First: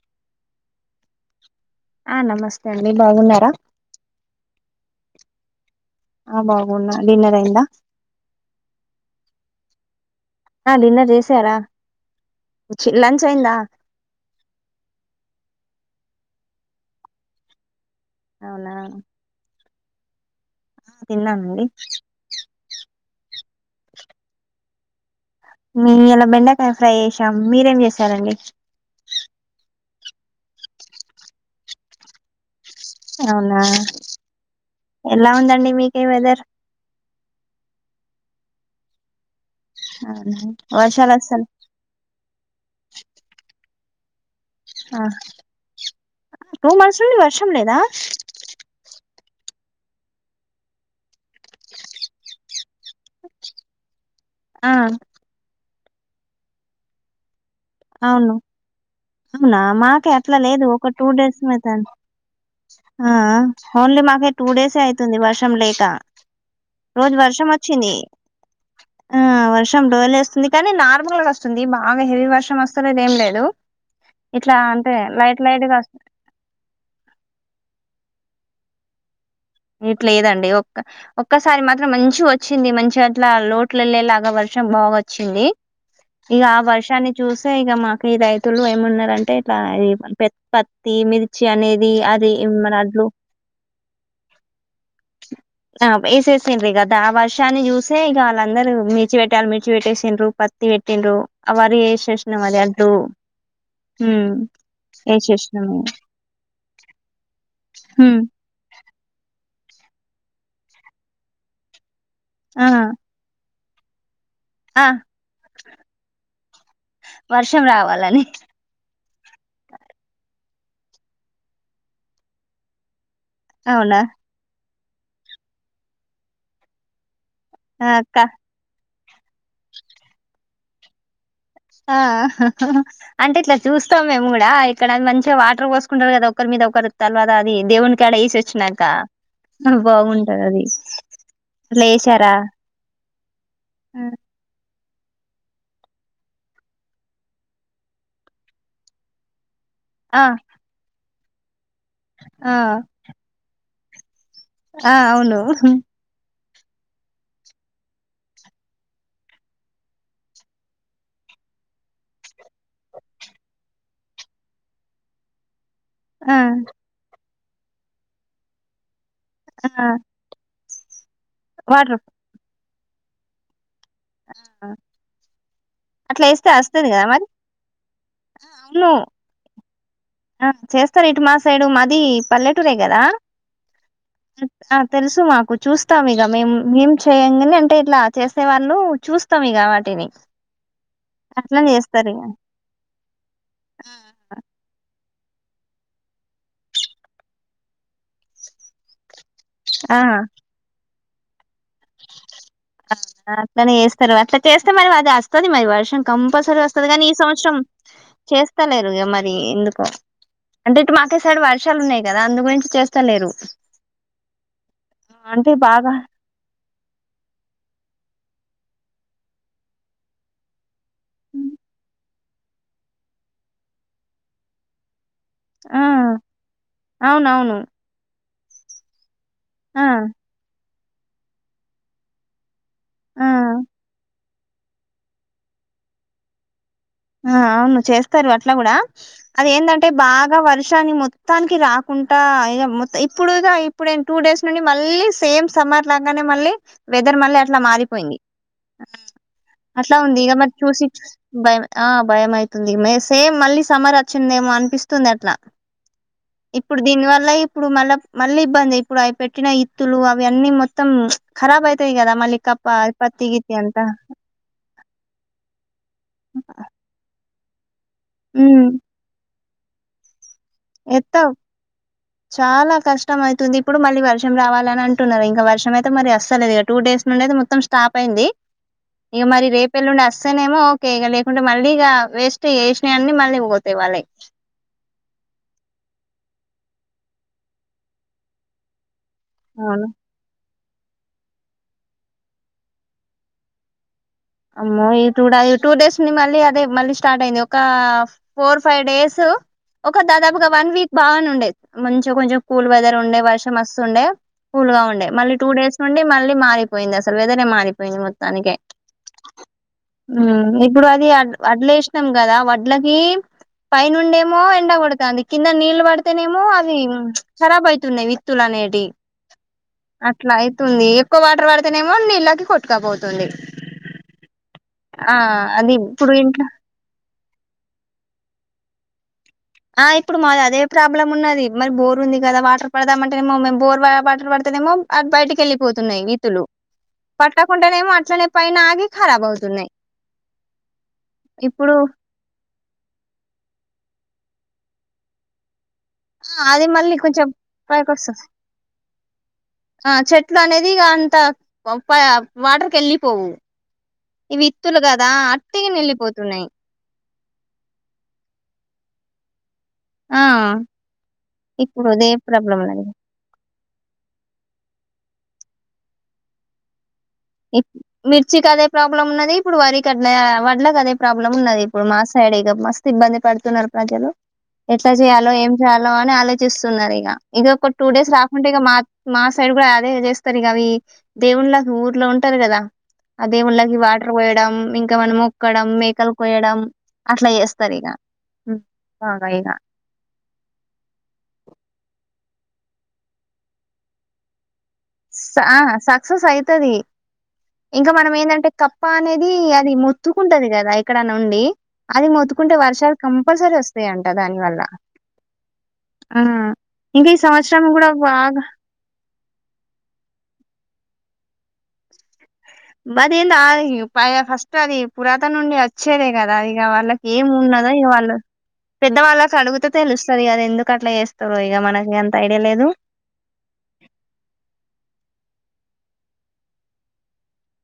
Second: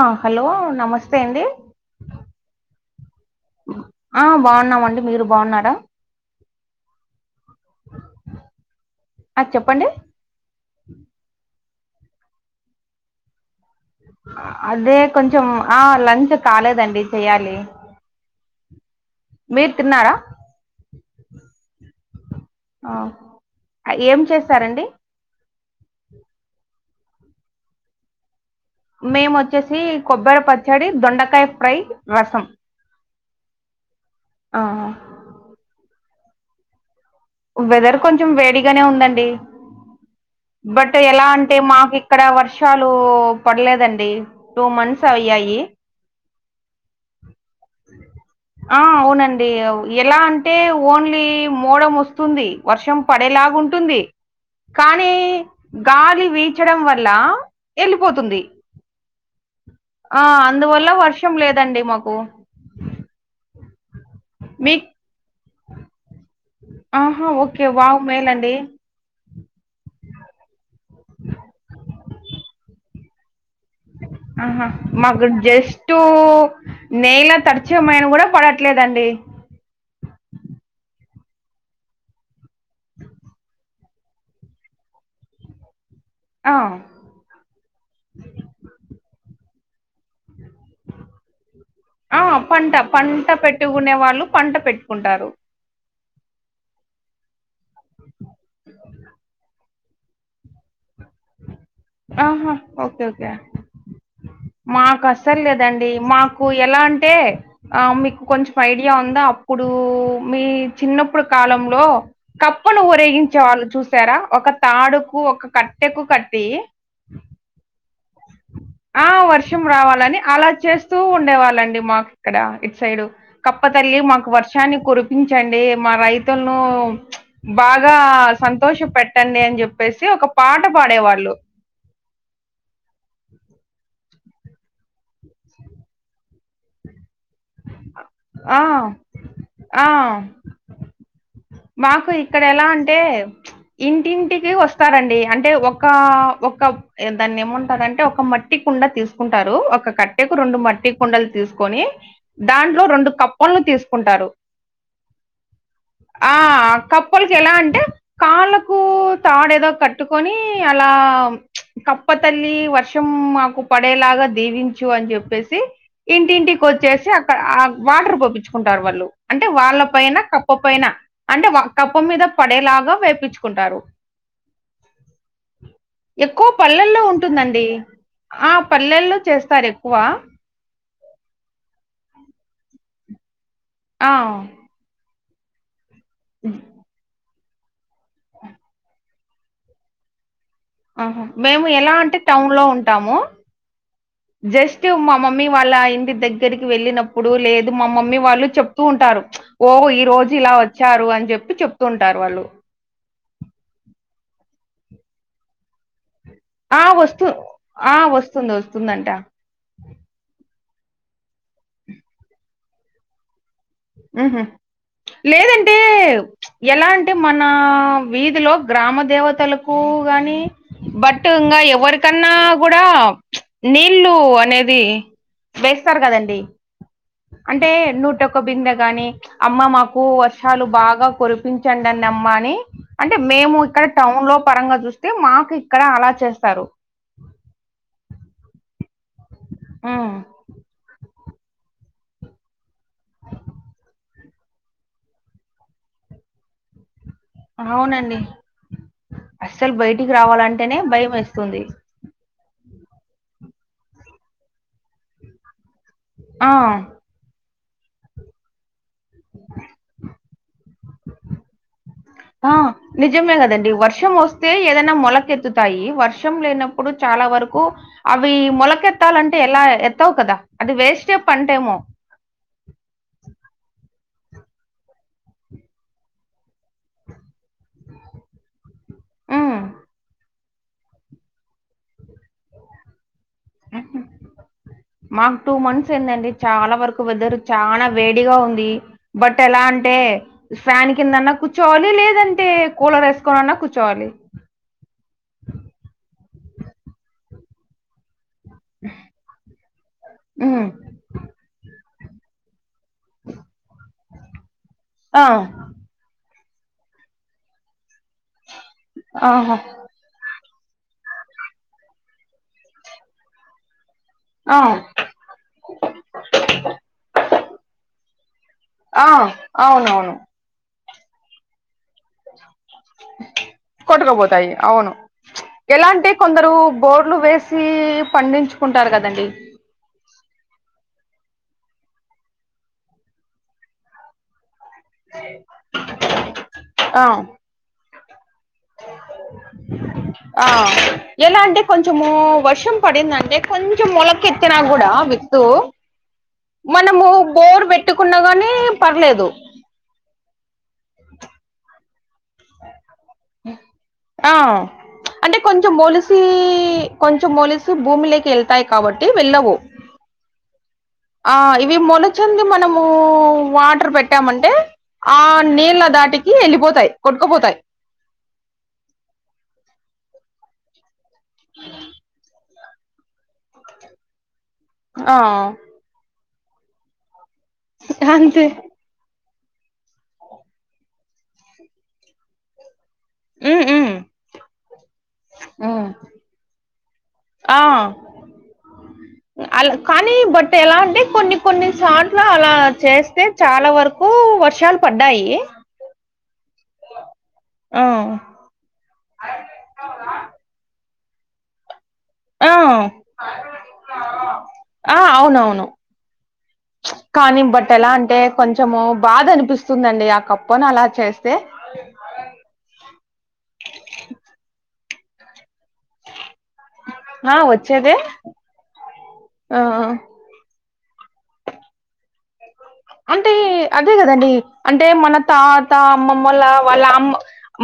అ hello నమస్తేండి ఆ నమస్తేండి బాగున్నారా ఆ బాగున్నామండి మీరు బాగున్నారా ఆ బాగున్నా డిన్నరైందా ఆ చెప్పండి అ డిన్నర్ జేసారా లంచైందా అ అదే కొంచెం ఆ లంచ్ కాలేదండి చెయ్యాలి అవునా మీరు తిన్నారా తిన్నామండి ఆ ఏం చేసారండి మీ ఇయలా బెండకాయ ఫ్రై చేసాం మీరేం జేసారండి మేమొచ్చేసి కొబ్బర పచ్చడి దొండకాయ్ ఫ్రై రసం అవునా ఆ ఎలా ఉందండి మీకి వెదర్ వెదర్ కొంచెం వేడిగనే ఉందండి అవునా, బట్ వర్షాలు వస్తాను ఎలాంటే మాకి ఇక్కడ వర్షాలు పడ్లేదండి టూ మంత్స్ అయ్యాయి టూ మంత్స్ నుండి వర్షం లేదా ఆ ఔనండి ఎలా అంటే వోన్లీ మోడ మోస్తుంది వర్షం పడేలాగుంటుంది ఆ కానీ గాలి వీచడం వల్లా అవును ఎళ్ళిపోతుంది అవునా మాకే ఆ అట్లా లేదు ఒక అందువల్ల టూ వర్షం డేస్ లేదండి అయితాంది మాకు ఆ ఆ హోన్లీ మాకే టూ డేసే మీక్ ఐతుంది వర్షం లేకా రోజు ఆహా ఓకే వర్షమొచ్చింది వావ్ మేలండి. ఆ వర్షం డోలేస్తుంది కనీ నార్మల్గొస్తుంది బాగా హెవీ వర్షమొస్తలేద్ ఏం లేదు ఇట్లా ఆహా అంటే మాకు లైట్ లైట్ గా జస్టు నేలా తడ్చే మైన గూడ పడట్లేదండి ఇట్లేదండి ఒక్క ఒక్కసారి మాత్రం మంచిగొచ్చింది మంచిగ ఇట్లా లోట్ ట్లెల్లేలాగా వర్షం బాగొచ్చింది ఇగా ఆ వర్షాన్నీ చూసే ఇగ మాకు ఈ రైతులు ఏమన్నారంటే ఇట్ల పెత్ పత్ తీ మిర్చి అనేది ఆ అది పంట మనదు పంట పెట్టుకునే వాళ్ళు పంట పెట్టుకుంటారు అ వేసేసిండ్రిగా దా ఆ వర్షాన్ని చూసే ఇగ వాళ్ళందరూ మిర్చి పెట్టాలి మిర్ మిర్చి వెట్టేసిన్రు పత్తి వెట్టిన్రు అ వరి ఏషేష్నం అది వడ్లు మాకస్సల్లేదండి మాకు ఎలా అంటే ఆ ఉమ్, మీకు కొంచం ఐడియా ఉందా అప్పుడూ మీ చిన్నప్పుడు కాలంలో ఆ కప్పను ఊరేగించే వాళ్ళు చూసారా ఒక ఆ తాడుకు ఒక కట్టెకు కట్టీ వర్షం రావాలని ఆ వర్షం రావాలని అలా చేస్తూ వుండే వాళ్ళండి మాకిక్కడా ఇట్సైడు అవునా కప్పతల్లి మాకు వర్షాన్ని కురిపించండి మా రైతుల్నూ ఆ, బాగా అక్క సంతోషపెట్టండి అన్జెప్పేసి ఒక పాట పాడేవాళ్ళు ఆ అంటే ఇట్ల చూస్తం మేము కూడా ఇక్కడ మంచిగ వాటర్ పోస్కుంటరు కదా ఒకర్మీదొకరు తర్వాత అది దేవుని కాడ ఆ ఏసోచ్చినాక ఆ బాగుంటది అది అట్లా మాకు వేసారా ఇక్కడ ఎలా అంటే ఇంటింటి వస్తారండి అంటే ఒకా ఒక్క దాన్నెమంటారంటే ఒక మట్టి కుండా తీస్కుంటారు ఒక ఆ కట్టేకు రెండు మట్టి కుండలు తీస్కొని ఆ దాంట్లో రెండు కప్పలను తీస్కుంటారు ఆ అవును ఆ కప్పల్కేలా అంటే కాళ్ళకు తాడేదో కట్టుకొని అలా కప్ప తల్లీ వర్షం మాకు పడేలాగా దీవించు అని జెప్పేసి ఆ ఇంటింటికోచ్చేసి అక్క ఆ వాటర్ పోపించుకుంటారు వాళ్ళు అంటే వాళ్ళ ఆ పైన కప్ ప్పపైన అంటే కప్ప వాటర్ మీద పడేలాగా వేపించుకుంటారు ఆహ్ ఎక్కువ పల్లెల్లో ఉంటుందండి ఆ పల్లెల్లో చేస్తారెక్కువ ఆ చేస్తరిటు మా సైడు మాది పల్లెటూరే కదా ఆహ్ ఆ తెల్సు మాకు చూస్తాం ఇగ మేము మేం చేయ్యం గాని అంటే ఇట్లా చేసే వాళ్ళు చూస్తాం ఇగ వాటిని ఆహా అట్లా మేము ఎలా అంటే టౌన్లో ఉంటాము ఆహ్ జస్టు మా మమ్మీ వాళ్ళ ఇంటి దగ్గరికి వెళ్ళినప్పుడు లేదు మా మమ్మీ వాళ్ళు చెప్తూ ఉంటారు ఓ ఈ ఆ రోజు ఇలా వచ్చారు అని చెప్పి చెప్తుంటారు వాళ్ళు అట్లనే చేస్తరు అట్ల చేస్తే మరి అది వస్తది మరి వర్షం కంపల్స సరి ఆ వస్తది కానీ ఈ వస్తూ సంవత్సరం ఆ వస్తుంది చేస్తలేరు ఇగ వస్తుందంట మరి ఎందుకో అంటే ఇటు మాకిసైడు వర్షాలు ఉన్నయి కదా అందు గురించి చేస్తలేరు మ్ హు అంటే లేదంటే, బాగా ఎలా అంటే, మన వీధిలో గ్రామ దేవతలకు గాని, బట్ హ్మ్. ఇంగా ఎవరికన్నా కూడ నీళ్ళు అనేది, ఆ వేస్తారు కదండి, అవునవును అంటే నూటొక్క బిందె గాని, అమ్మ ఆ మాకు వర్షాలు బాగా కురిపించండనమ్మా అని, అంటే ఆ మేము ఇక్కడ టౌన్లో పరంగా చూస్తే, మాకిక్కడ అలా చేస్తారు ఆ అవును చేస్తారు అట్లా కూడా అదేందంటే ఉమ్ బాగా వర్షాన్ని మొ మొత్తానికి రాకుంటా ఇగ మొత్తం ఇప్పుడు ఇగ ఇప్పుడు టూ డేస్ నుండి మళ్ళీ సేమ్ సమ్మర్ లాగానే మళ్ళీ వెదర్ మళ్ళీ అ అట్ల మారిపోయింది. అవునండి అస్సలు అట్ల బయటికి ఉంది ఇగ మరి రావాలంటేనే చూసి భయం చూసి వేస్తుంది భయం ఆ భయమైతుంది మే సేమ్ మళ్ళీ సమ్మర్ అచ్చిందేమో అనిపిస్తుంది అట్ల ఆ ఇప్పుడు దీనివల్ల ఇప్పుడు మళ్ళా మళ్ళీ ఇబ్బంది. ఇప్పుడవి పెట్టిన ఇత్తులు అవి అన్నీ మొత్తం ఖరాబైతాయి కదా మల్లి కప్ప అ పత్తి గిత్తి అంతా తే ఏదైనా మొలకెత్తుతాయి. వర్షం లేనప్పుడు చాలా వరకు అవి ఉమ్ మొలకె ఎత్తాలంటే ఎలా ఎత్తావ్ కదా! అది వేస్టే ఎత్తావ్ పంటేమో. చాలా కష్టం అవుతుంది ఇప్పుడు మళ్ళీ వర్షం చాలా చాలా కాష్టమైతుంది. ఎప్పుడు మళ్ళీ వర్షం రావాలని అంటున్నారు. ఇంక వర్షమైతే మరి అస్సల్ లేదు ఇక టూ డేస్నుండి అయితే మొత్తం స్టాప్ అయింది. ఇగ మరి ఉమ్ రేపెల్లుండి అస్తేనేమో ఓకె. ఇక లేకుంటే మళ్ళీ ఇగ వేస్ట్ ఏసినయన్ని మల్లి పో తేవాలె. మాకు టూ మంత్స్ అయిందండి. చాలా వరకు వెదర్ చాన వేడిగా ఉంది. బట్ ఎలా అవును అంటే ఫ్యాన్ కిందన్నా కూర్చోవాలి లేదంటే కూలర్ ఏస్కోనన్నా కూర్చోవాలి అమ్మో ఇ టూడ ఈ టూ డేస్ ఉండి మళ్ళీ అదే మళ్ళీ స్టార్ట్ అయ్యింది ఒక ఫోర్ ఫైవ్ డేసూ ఒక దాదాపుగా ఉమ్ వన్ వీక్ బానే ఉండే. మంచిగ కొంచెం కూల్ వెదరు ఉండే వర్షమోస్తుండే కూల్ గా ఉండే. ఆ మళ్ళి టూ డేస్ నుండి మళ్ళి మారిపొయింది అసలు వేదరె మారిపొయింది మొత్తానికే. ఆహా మ్ ఇప్పుడు అది అడ్ వడ్లేసినాం కదా, వడ్లకి పైనుండే మో ఆ ఎండ కొడతాంది. కింద నీళ్లు పడతనేమో అవి ఖరాబ్ అయితున్నాయి విత్తులు అనేట్ టి ఆ అవునవును అట్ల అయితుంది ఎక్కువ వాటర్ పడితేనేమో నీళ్ళకి కొట్టుకపోతుంది. కొట్టకపోతాయి అవును ఆ అది ఎలా అంటే ఇప్పుడు ఇంట్లో కొందరు బోర్లు వేస్ సి పండించుకుంటారు కదండి! ఆ ఇప్పుడు మాది అదే ప్రాబ్లమ్ ఉన్నది. మరి బోర్ ఉంది కద వాటర్ పడదామంటేనేమో మేమ్ బోర్ వా వాటర్ పడుతనేమో అది బయటికి ఎళ్లిపోతున్నాయి విత్తులు. ఆ పట్టకుంటనెమో అట్లనే పైన ఆగి కరాబ్ అవుతున్నాయి. ఆ ఎలా అంటే ఇప్పుడు కొంచెం పడిందంటే, కొచెం మొలకెత్తిన కూడ విత్తు ఆ, అది మళ్ళీ మనము కొంచెం బోర్ పైకి పెట్టుకున్నా వస్తుంది గాని పర్లేదు ఆ చెట్లు అనేది ఇగ అంత ప పయ వాటర్కి ఎళ్ళిపోవు. ఆ ఇవి ఇత్తులు గదా అంటే కొంచెం అట్టిగనె మొలిసి ఎల్లిపోతున్నాయి. కొంచెం మోలిసి భూమిలేకి ఎల్తాయి కాబట్టి వెళ్ళవు. ఆ ఆ ఇవి ఇప్పుడు అదే మొలచంది ప్రాబ్లం ఉన్నది మనమూ వాటర్ పెట్ పెట్టాం అంటే ఆ నీళ్ళ దాటికి ఎళ్ళిపొతయి. కొట్కపొత ఇప్- మిర్చికి అదే ప్రాబ్లమ్ ఉన్నది. ఇప్పుడు వరి కడ్లే వడ్లకి అదే ప్రాబ్లమ్ ఉన్నది ఇప్పుడు మా సైడ్ ఇగ మస్త్ ఇబ్బంది పడుతున్నారు ప్రజలు. ఎట్ల ఆ చేయాలో ఏం చేయ లా అని ఆలోచిస్తున్నరు ఇగ ఇగ ఒక టూ డేస్ అంతే రాకుంటె ఇగ మా మా సైడ్ గుడ అదే చేస్తర్ ఇగ అవి దేవుళ్ళకి ఊర్లో ఉంటరు గద ఆ ఉమ్ దేవుళ్ళకి ఉమ్ వాటర్ వోయడం ఇంక ఏమన మోక్ క్కడం ఉమ్. మేకలు కొయడం అట్ల ఆ చేస్తర్ ఇగ కాని బట్ ఎలా అంటే కొన్ని కొన్ని సాట్ల అలా చేస్తే చాల వరకు వర్షాల్ సా సక్సెస్ అయ్తది ఆ ఇంక మనం ఏందంటే కప్ప అనేది అది మొత్తుకుంటది గద ఏక్కడన్న ఉండి అది ఆ మొతుకుంటే వర్షాలు కంపల్సరీ ఒస్తయంట దాని వల్ల ఆ అవునవును ఆ ఇంగ ఈ సంవత్సరం కూడ బాగ మొత్తము బాధ అనిపిస్తుందండి ఆ కప్పను అలా చేస్తె మది నా అయి ప ఫస్ట్ అది పురాతన నుండి వచ్చేదే గద ఇగ వాళ్ళకి ఏం ఆ ఉన్నదో ఇగ వచ్చేదే వళ్ళు పెద్ద వాళ్ళకి ఆ అడుగుతే తెలుస్తది గద ఎందుకు కట్ల చేస్తరొ ఇగ మనకి అంత ఐడియ లేదు అంటే అదే గదండి అంటే మన తాత అమ్మమ్మల్ల వాళ్ళ అమ్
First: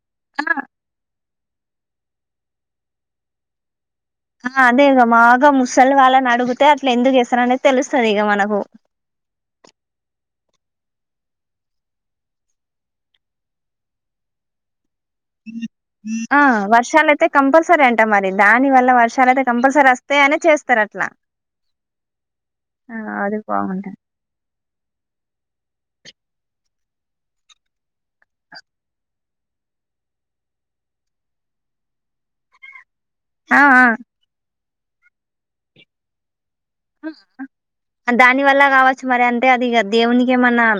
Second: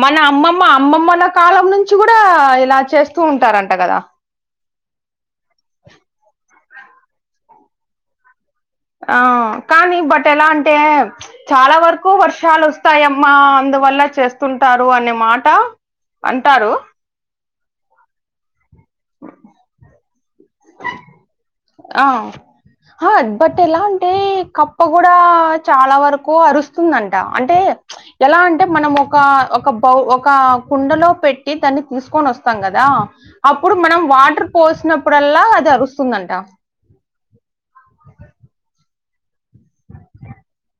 మన అమ్మమ్మ అమ్మమ్మల కాలం నుంచి గుడా ఇలా చేస్తూ ఉంటారంట గద ఆ అదే ఇగ బాగ ముసలి వాళ్ళన్ అడుగుతే అట్ల ఎందుకు చెస్తరు అనేది తెలుస్తది ఇగ మనకు ఆ కాని బట్ ఎలా అంటే చాల వర్కు వర్షాలు ఒస్తాయమ్మా అందువల్ల చెస్ తుంటారు అనే మాట ఆ అంటారు వర్షాలు అయితే కంపల్సరీ అంట మరి దాని వల్ల వర్షాలు ఐతే కంపల్సరీ అస్తయ్ అనే చెస్ ఆ ఆ అది బట్ ఎలా బాగుంటది అంటే కప్ కప్ప గుడ చాల వరకు అరుస్తుందంట అంటే ఎలా అంటే మనం ఒక ఒక బౌ ఒక కుండలొ పెట్టి దాన్ని తీసుకొని ఒస్తాం గదా ఆ అప్పుడు మనం వాటర్ పోసినప్పుడల్లా అది అరుస్తుందంట దాని వల్ల కావచ్చు మరి అంటే అది దేవునికి ఏమన్న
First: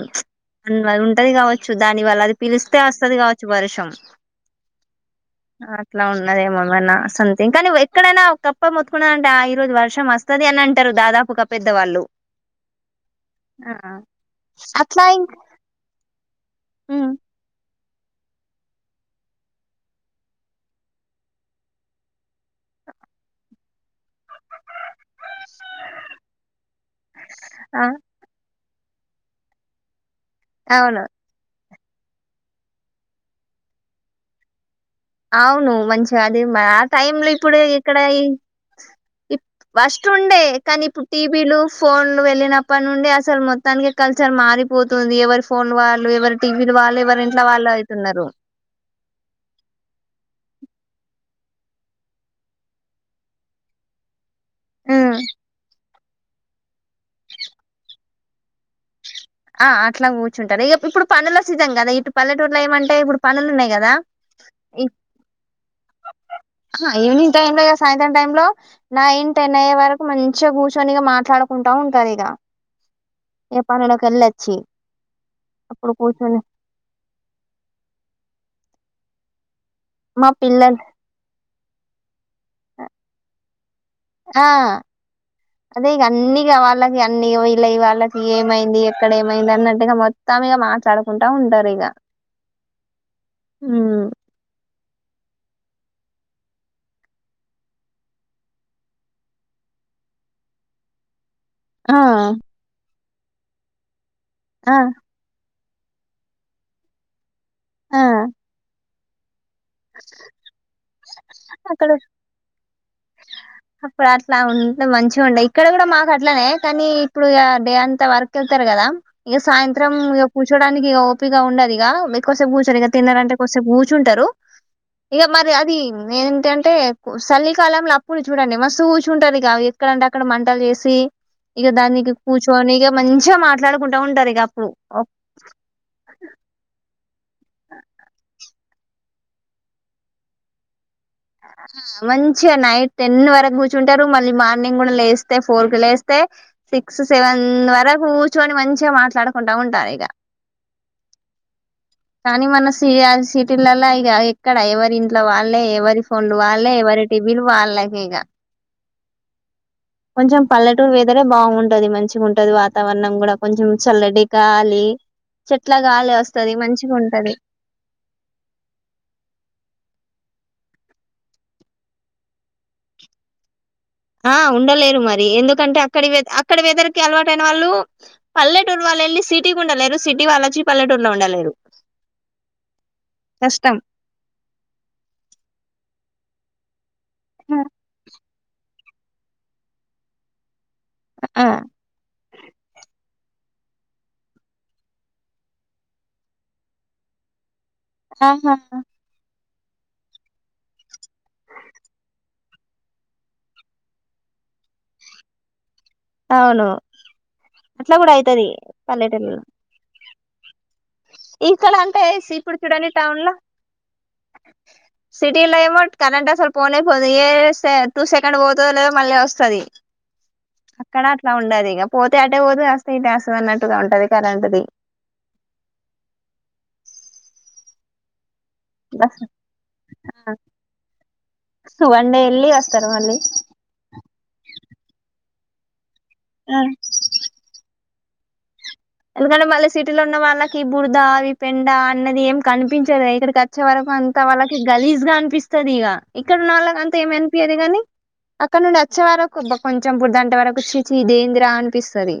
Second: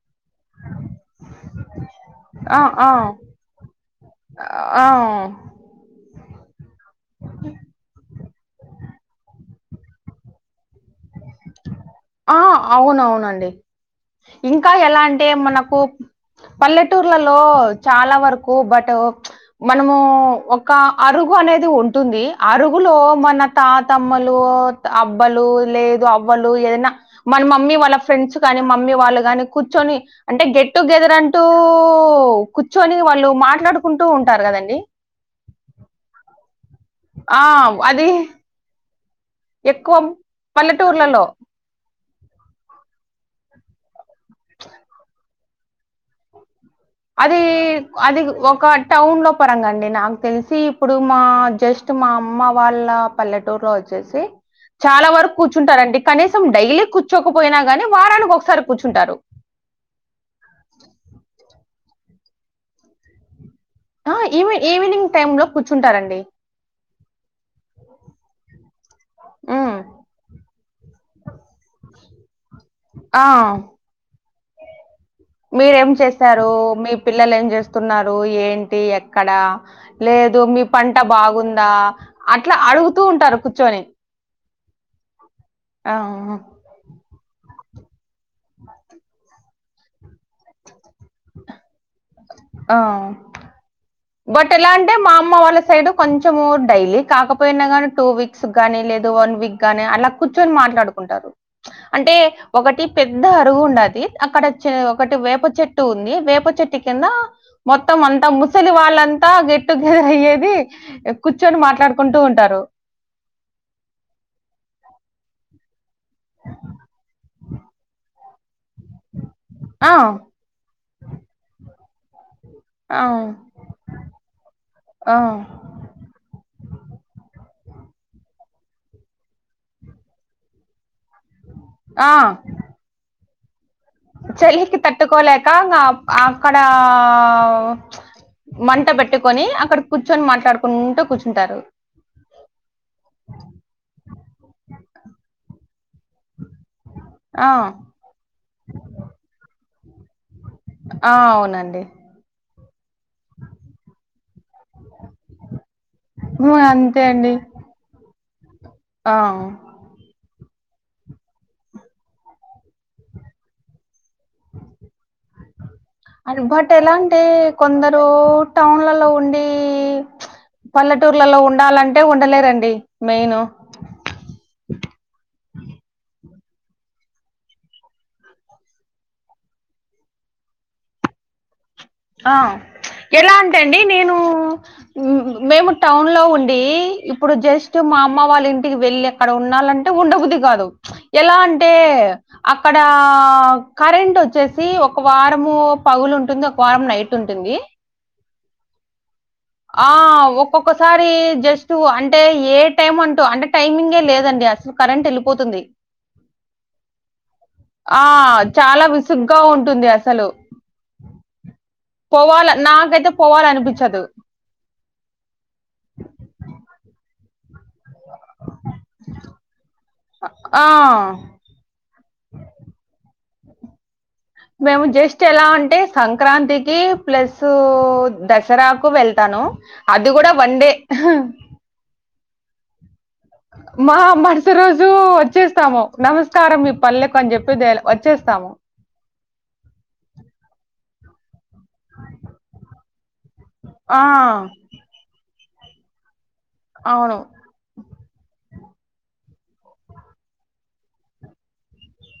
ఉ మరి ఉంటది గావచ్చు దాని వల్ల అది పిలిస్తే అస్తది గావచ్చు వర్షం అ ఆ అట్ల ఉన్నదేమో ఏమన్న సమ్థింగ్ కనీ ఎక్కడైన ఒ కప్ప మోతుకూనది అంటే ఆ ఈ రోజు వర్షం వస్తది అని అం టరు దాదాపు ఒక పెద్దవాళ్ళు ఆ ఔననవునండి ఇంక ఎలా అట్లా ఇం అంటే మనకు ఉమ్ పల్లెటూర్లలో చాలా వరకు బట్ మనము ఒక అరుగు అనేది ఉంటుంది అరుగులో మన తాతమ్మలు అబ్బలు లేదు అవ్వలు ఏదైనా మన మమ్మీ ఆ వాళ్ళ ఫ్రెండ్స్ కానీ మమ్మీ వాళ్ళు కాని కూర్చొని అంటే గెట్ అవును టుగెదర్ అం టూ కూర్చొని వాళ్ళు మాట్లాడుకుంటూ ఉంటారు కదండి అవును మంచిగా అది ఆ టైమ్ లో ఆ ఇప్పుడు ఎక్కడ అది ఇ ఎక్కువ ఫస్టు ఉండే కానీ ఇప్పుడు పల్లెటూర్లలో టీబీలు ఫోన్లు వెళ్ళనప్పటి నుండి అసలు మొత్తానినకి కల్చర్ మారిపోతుంది ఎవరి ఫోన్ వాళ్ళు ఎవరి టీవీలు వాళ్ళు ఎవరి అది ఇంట్ల వాళ్ళు అది అయితున్నారు ఒక టౌన్ లో పరంగా అండి నాకు తెలిసి ఇప్పుడు మా జస్ట్ మా అమ్మ వాళ్ళ పల్లెటూరు లో వచ్చేసి చాలా ఉమ్ వరకు కూర్చుంటారండి కనీసం డైలీ కూర్చోకపోయినా గాని వారానికి ఒకసారి కూర్చుంటారు ఆ అట్లా కూర్చుంటారు ఇగ ఇప్పుడు పనుల సీజన్ కదా ఇటు పల్లెటూరులో ఏమంటే ఇప్పుడు పనులు ఉన్నాయి కదా ఆ ఈవి ఈ ఈవినింగ్ టైమ్ లో కూర్చుంటారండి ఈవినింగ్ టైమ్ లో ఇగ సాయంత్రం టైంలో నైన్ టెన్ అయ్యే ఉమ్. వరకు మంచిగా కూర్చొని ఇగా మాట్లాడకుంటా ఉంటడు ఇగ ఆ ఏ పనులకెల్లి అచ్చి మీరేం చేస్తారు రు మీ పిల్లలు ఏం చేస్తున్నారు ఏంటి ఎక్కడ మా లేదు మీ పిల్లలు పంట బాగుందా అట్లా అడుగుతూ ఉంటారు కూర్చొని ఆ అది ఆ, ఇగ అన్ని గవాళ్ళ ఇగ అన్నీ వీళ్ళయి వాళ్ళకి ఏమైంది ఎక్కడ ఏమైంది అన్నటుగా మొ త్తం ఇగ మాట్లాడుకుంటా ఉంటరు ఇగ ఆ. ఉ బట్ ఎలా అంటే మా అమ్మ వాళ్ళ సైడ్ కొంచెం డైలీ కాకపోయినా గానీ టూ వీక్ స్ గాని లేదు వన్ వీక్ గాని అలా కూర్చొని మాట్లాడుకుంటారు ఆ అంటే ఒకటి పెద్ద అరువు ఉండాలి అక్కడ చే ఆ ఒకటి వేప చెట్ ట్టు ఉంది వేప చెట్టు కింద మొత్తం ఆ అంతా ముసలి వాళ్ళంతా గ టు మీద అయ్యేది కూర్చొని అక్కడ మాట్లాడుకుంటూ ఉంటారు అప్పుడు అట్ల ఉంటే మంచిగా ఉండే ఇక్కడ కూడా మాకు అట్లనే కానీ ఇప్పుడు ఇగ డే అంత వర్ కెళ్తారు కదా ఇగ సాయంత్రం ఆ! ఇగ కూర్చోడానికి ఇగ ఓపిగా ఉండదిగ ఎక్కువసేపు కూర్చో సరిగా ఆ! తిన్నరంటే కొదిసేపు కూర్చుంటారు ఆ! ఇగ మరి అది ఏంట టే చలికాలంలో అప్పుడు చూడండి మస్తు కూర్చుంటరు ఇగా ఎక్కడంటే అక్కడ మంటలు చేసి ఇగ ఆ! దాన్నికి కూర్చొని ఇగ మంచిగా మాట్లాడుకుం చలికి తట్టుకోలేక ఇంగ అ అక్కడ మంట పెట్టుకొని అక్కడ కూర్చుని మాట్లాడుకుంటూ కూర్చుంటారు మంచిగా నైట్ టెన్ వరకు కూర్చుంటారు మళ్ళీ మార్నింగ్ కూడా లేస్తే ఫోర్ కు లే స్తే సిక్స్ సెవెన్ ఆ! వరకు కూర్చుని మంచిగా మాట్లాడుకుంటా ఉంటారు ఇగ ఆ అవు నండి కానీ మన సియ సిటీలల్లా ఇగ ఎక్కడ ఎవరి ఇంట్లో వాళ్ళే ఎవరి హ్మ్. లువాల్లె ఏవరీ అంతే టిఫిను వాళ్ళకే ఇగ ఆహా కొంచెం పల్లెటూరు వెదరే బాగుంటది మంచిగా ఉంటది వాతావరణం కూడా కొంచెం చల్లటి గాలి చెట్ల గాలి అండ్ వస్తది బట్ ఎలా మంచిగా అంటే ఉంటది కొందరు టౌన్లల ఉండి [unintelligible] పల్లెటూర్లల ఉండాలంటే ఉండలేరండి మెయిను ఆ ఉండలేరు మరి ఎందుకంటే అక్కడి అక్కడి వెదరికి అలవాటైన వాళ్ళు పల్లెటూర్ వాళ్లు వెళ్ళి సిటీకి ఉండలేరు సిటీ వాళ్ళచ్చి పలెటూర్లో ఉండలేరు అ ఎలా అంటే కష్టం అండి నేను మేము టౌన్ లో ఉండి ఇప్పుడు జస్ట్ మా అమ్మ వాళ్ళ ఇంటికి వెళ్ళి అక్కడ ఉండాలంటే ఉండబుద్ది కాదు ఎలా ఆ అంటే అక్కడ ఆ కరెంట్ ఒచ్చేసి ఒక వారము పగులు ఉంటుంది ఒక వారం నైట్ ఉంటుంది ఆహా హ ఆ ఒక్కొక్కసారి జస్ట్ అంటే ఏ టైం అంటూ అంటే టైమింగే లేదండి అస కరెంట్ ఏళ్ళిపోతుంది అవును అట్లా ఆ కూడా అయితది చాలా విసుగ్గా ఉంటుంది అసలు ఇక్కల అంటే పోవాల సిప్పుడు చూడండి నాకైతే టౌన్ లా పోవాలనిపిచ్చదు. సిటీల ఏమో కరెంట్ అసలు పోనే పోదు ఏ సే టూసెకండ్ పోతదో లేదో మళ్ళీ వొస్తది ఆ! అక్కడ అట్లా ఉండది ఇగ పోతే అటే పోతది అస్తే ఇటే అస్తది అన్నట్టుగా ఉంటది కరెంట్ది మేము జస్ట్ ఎలా అంటే సంక్రాంతికి ప్లస్ ద సరాకు బస్ వెళ్తాను అది గుడ వన్ డే వన్ డే వెళ్లి వొస్తరు మళ్ళీ మా మరుస రోజు వొచ్చేస్తాము నమస్కారం మీ పల్లె పని జెప్పి దేల్ వచ్చేస్తాము ఎందుకంటే మళ్ళీ సిటీలో ఉన్న వాళ్ళకి ఈ బురద ఈ పెంట అన్నది ఏం కనిపించదు ఇక్కడికి అచ్ వచ్చే వరకు ఆ! అంత వాళ్ళకి గలీజ్గా అనిపిస్తది ఇగ ఇక్కడ ఉన్న వాళ్ళకి అంతా ఏం అవును. అన్పియ [unintelligible] గని అక్కడ నుండి అచ్చే వరకు [unintelligible] కొంచెం బుడద అంటే వరకు చిచి ఇదేందీ రా అనిపిస్తది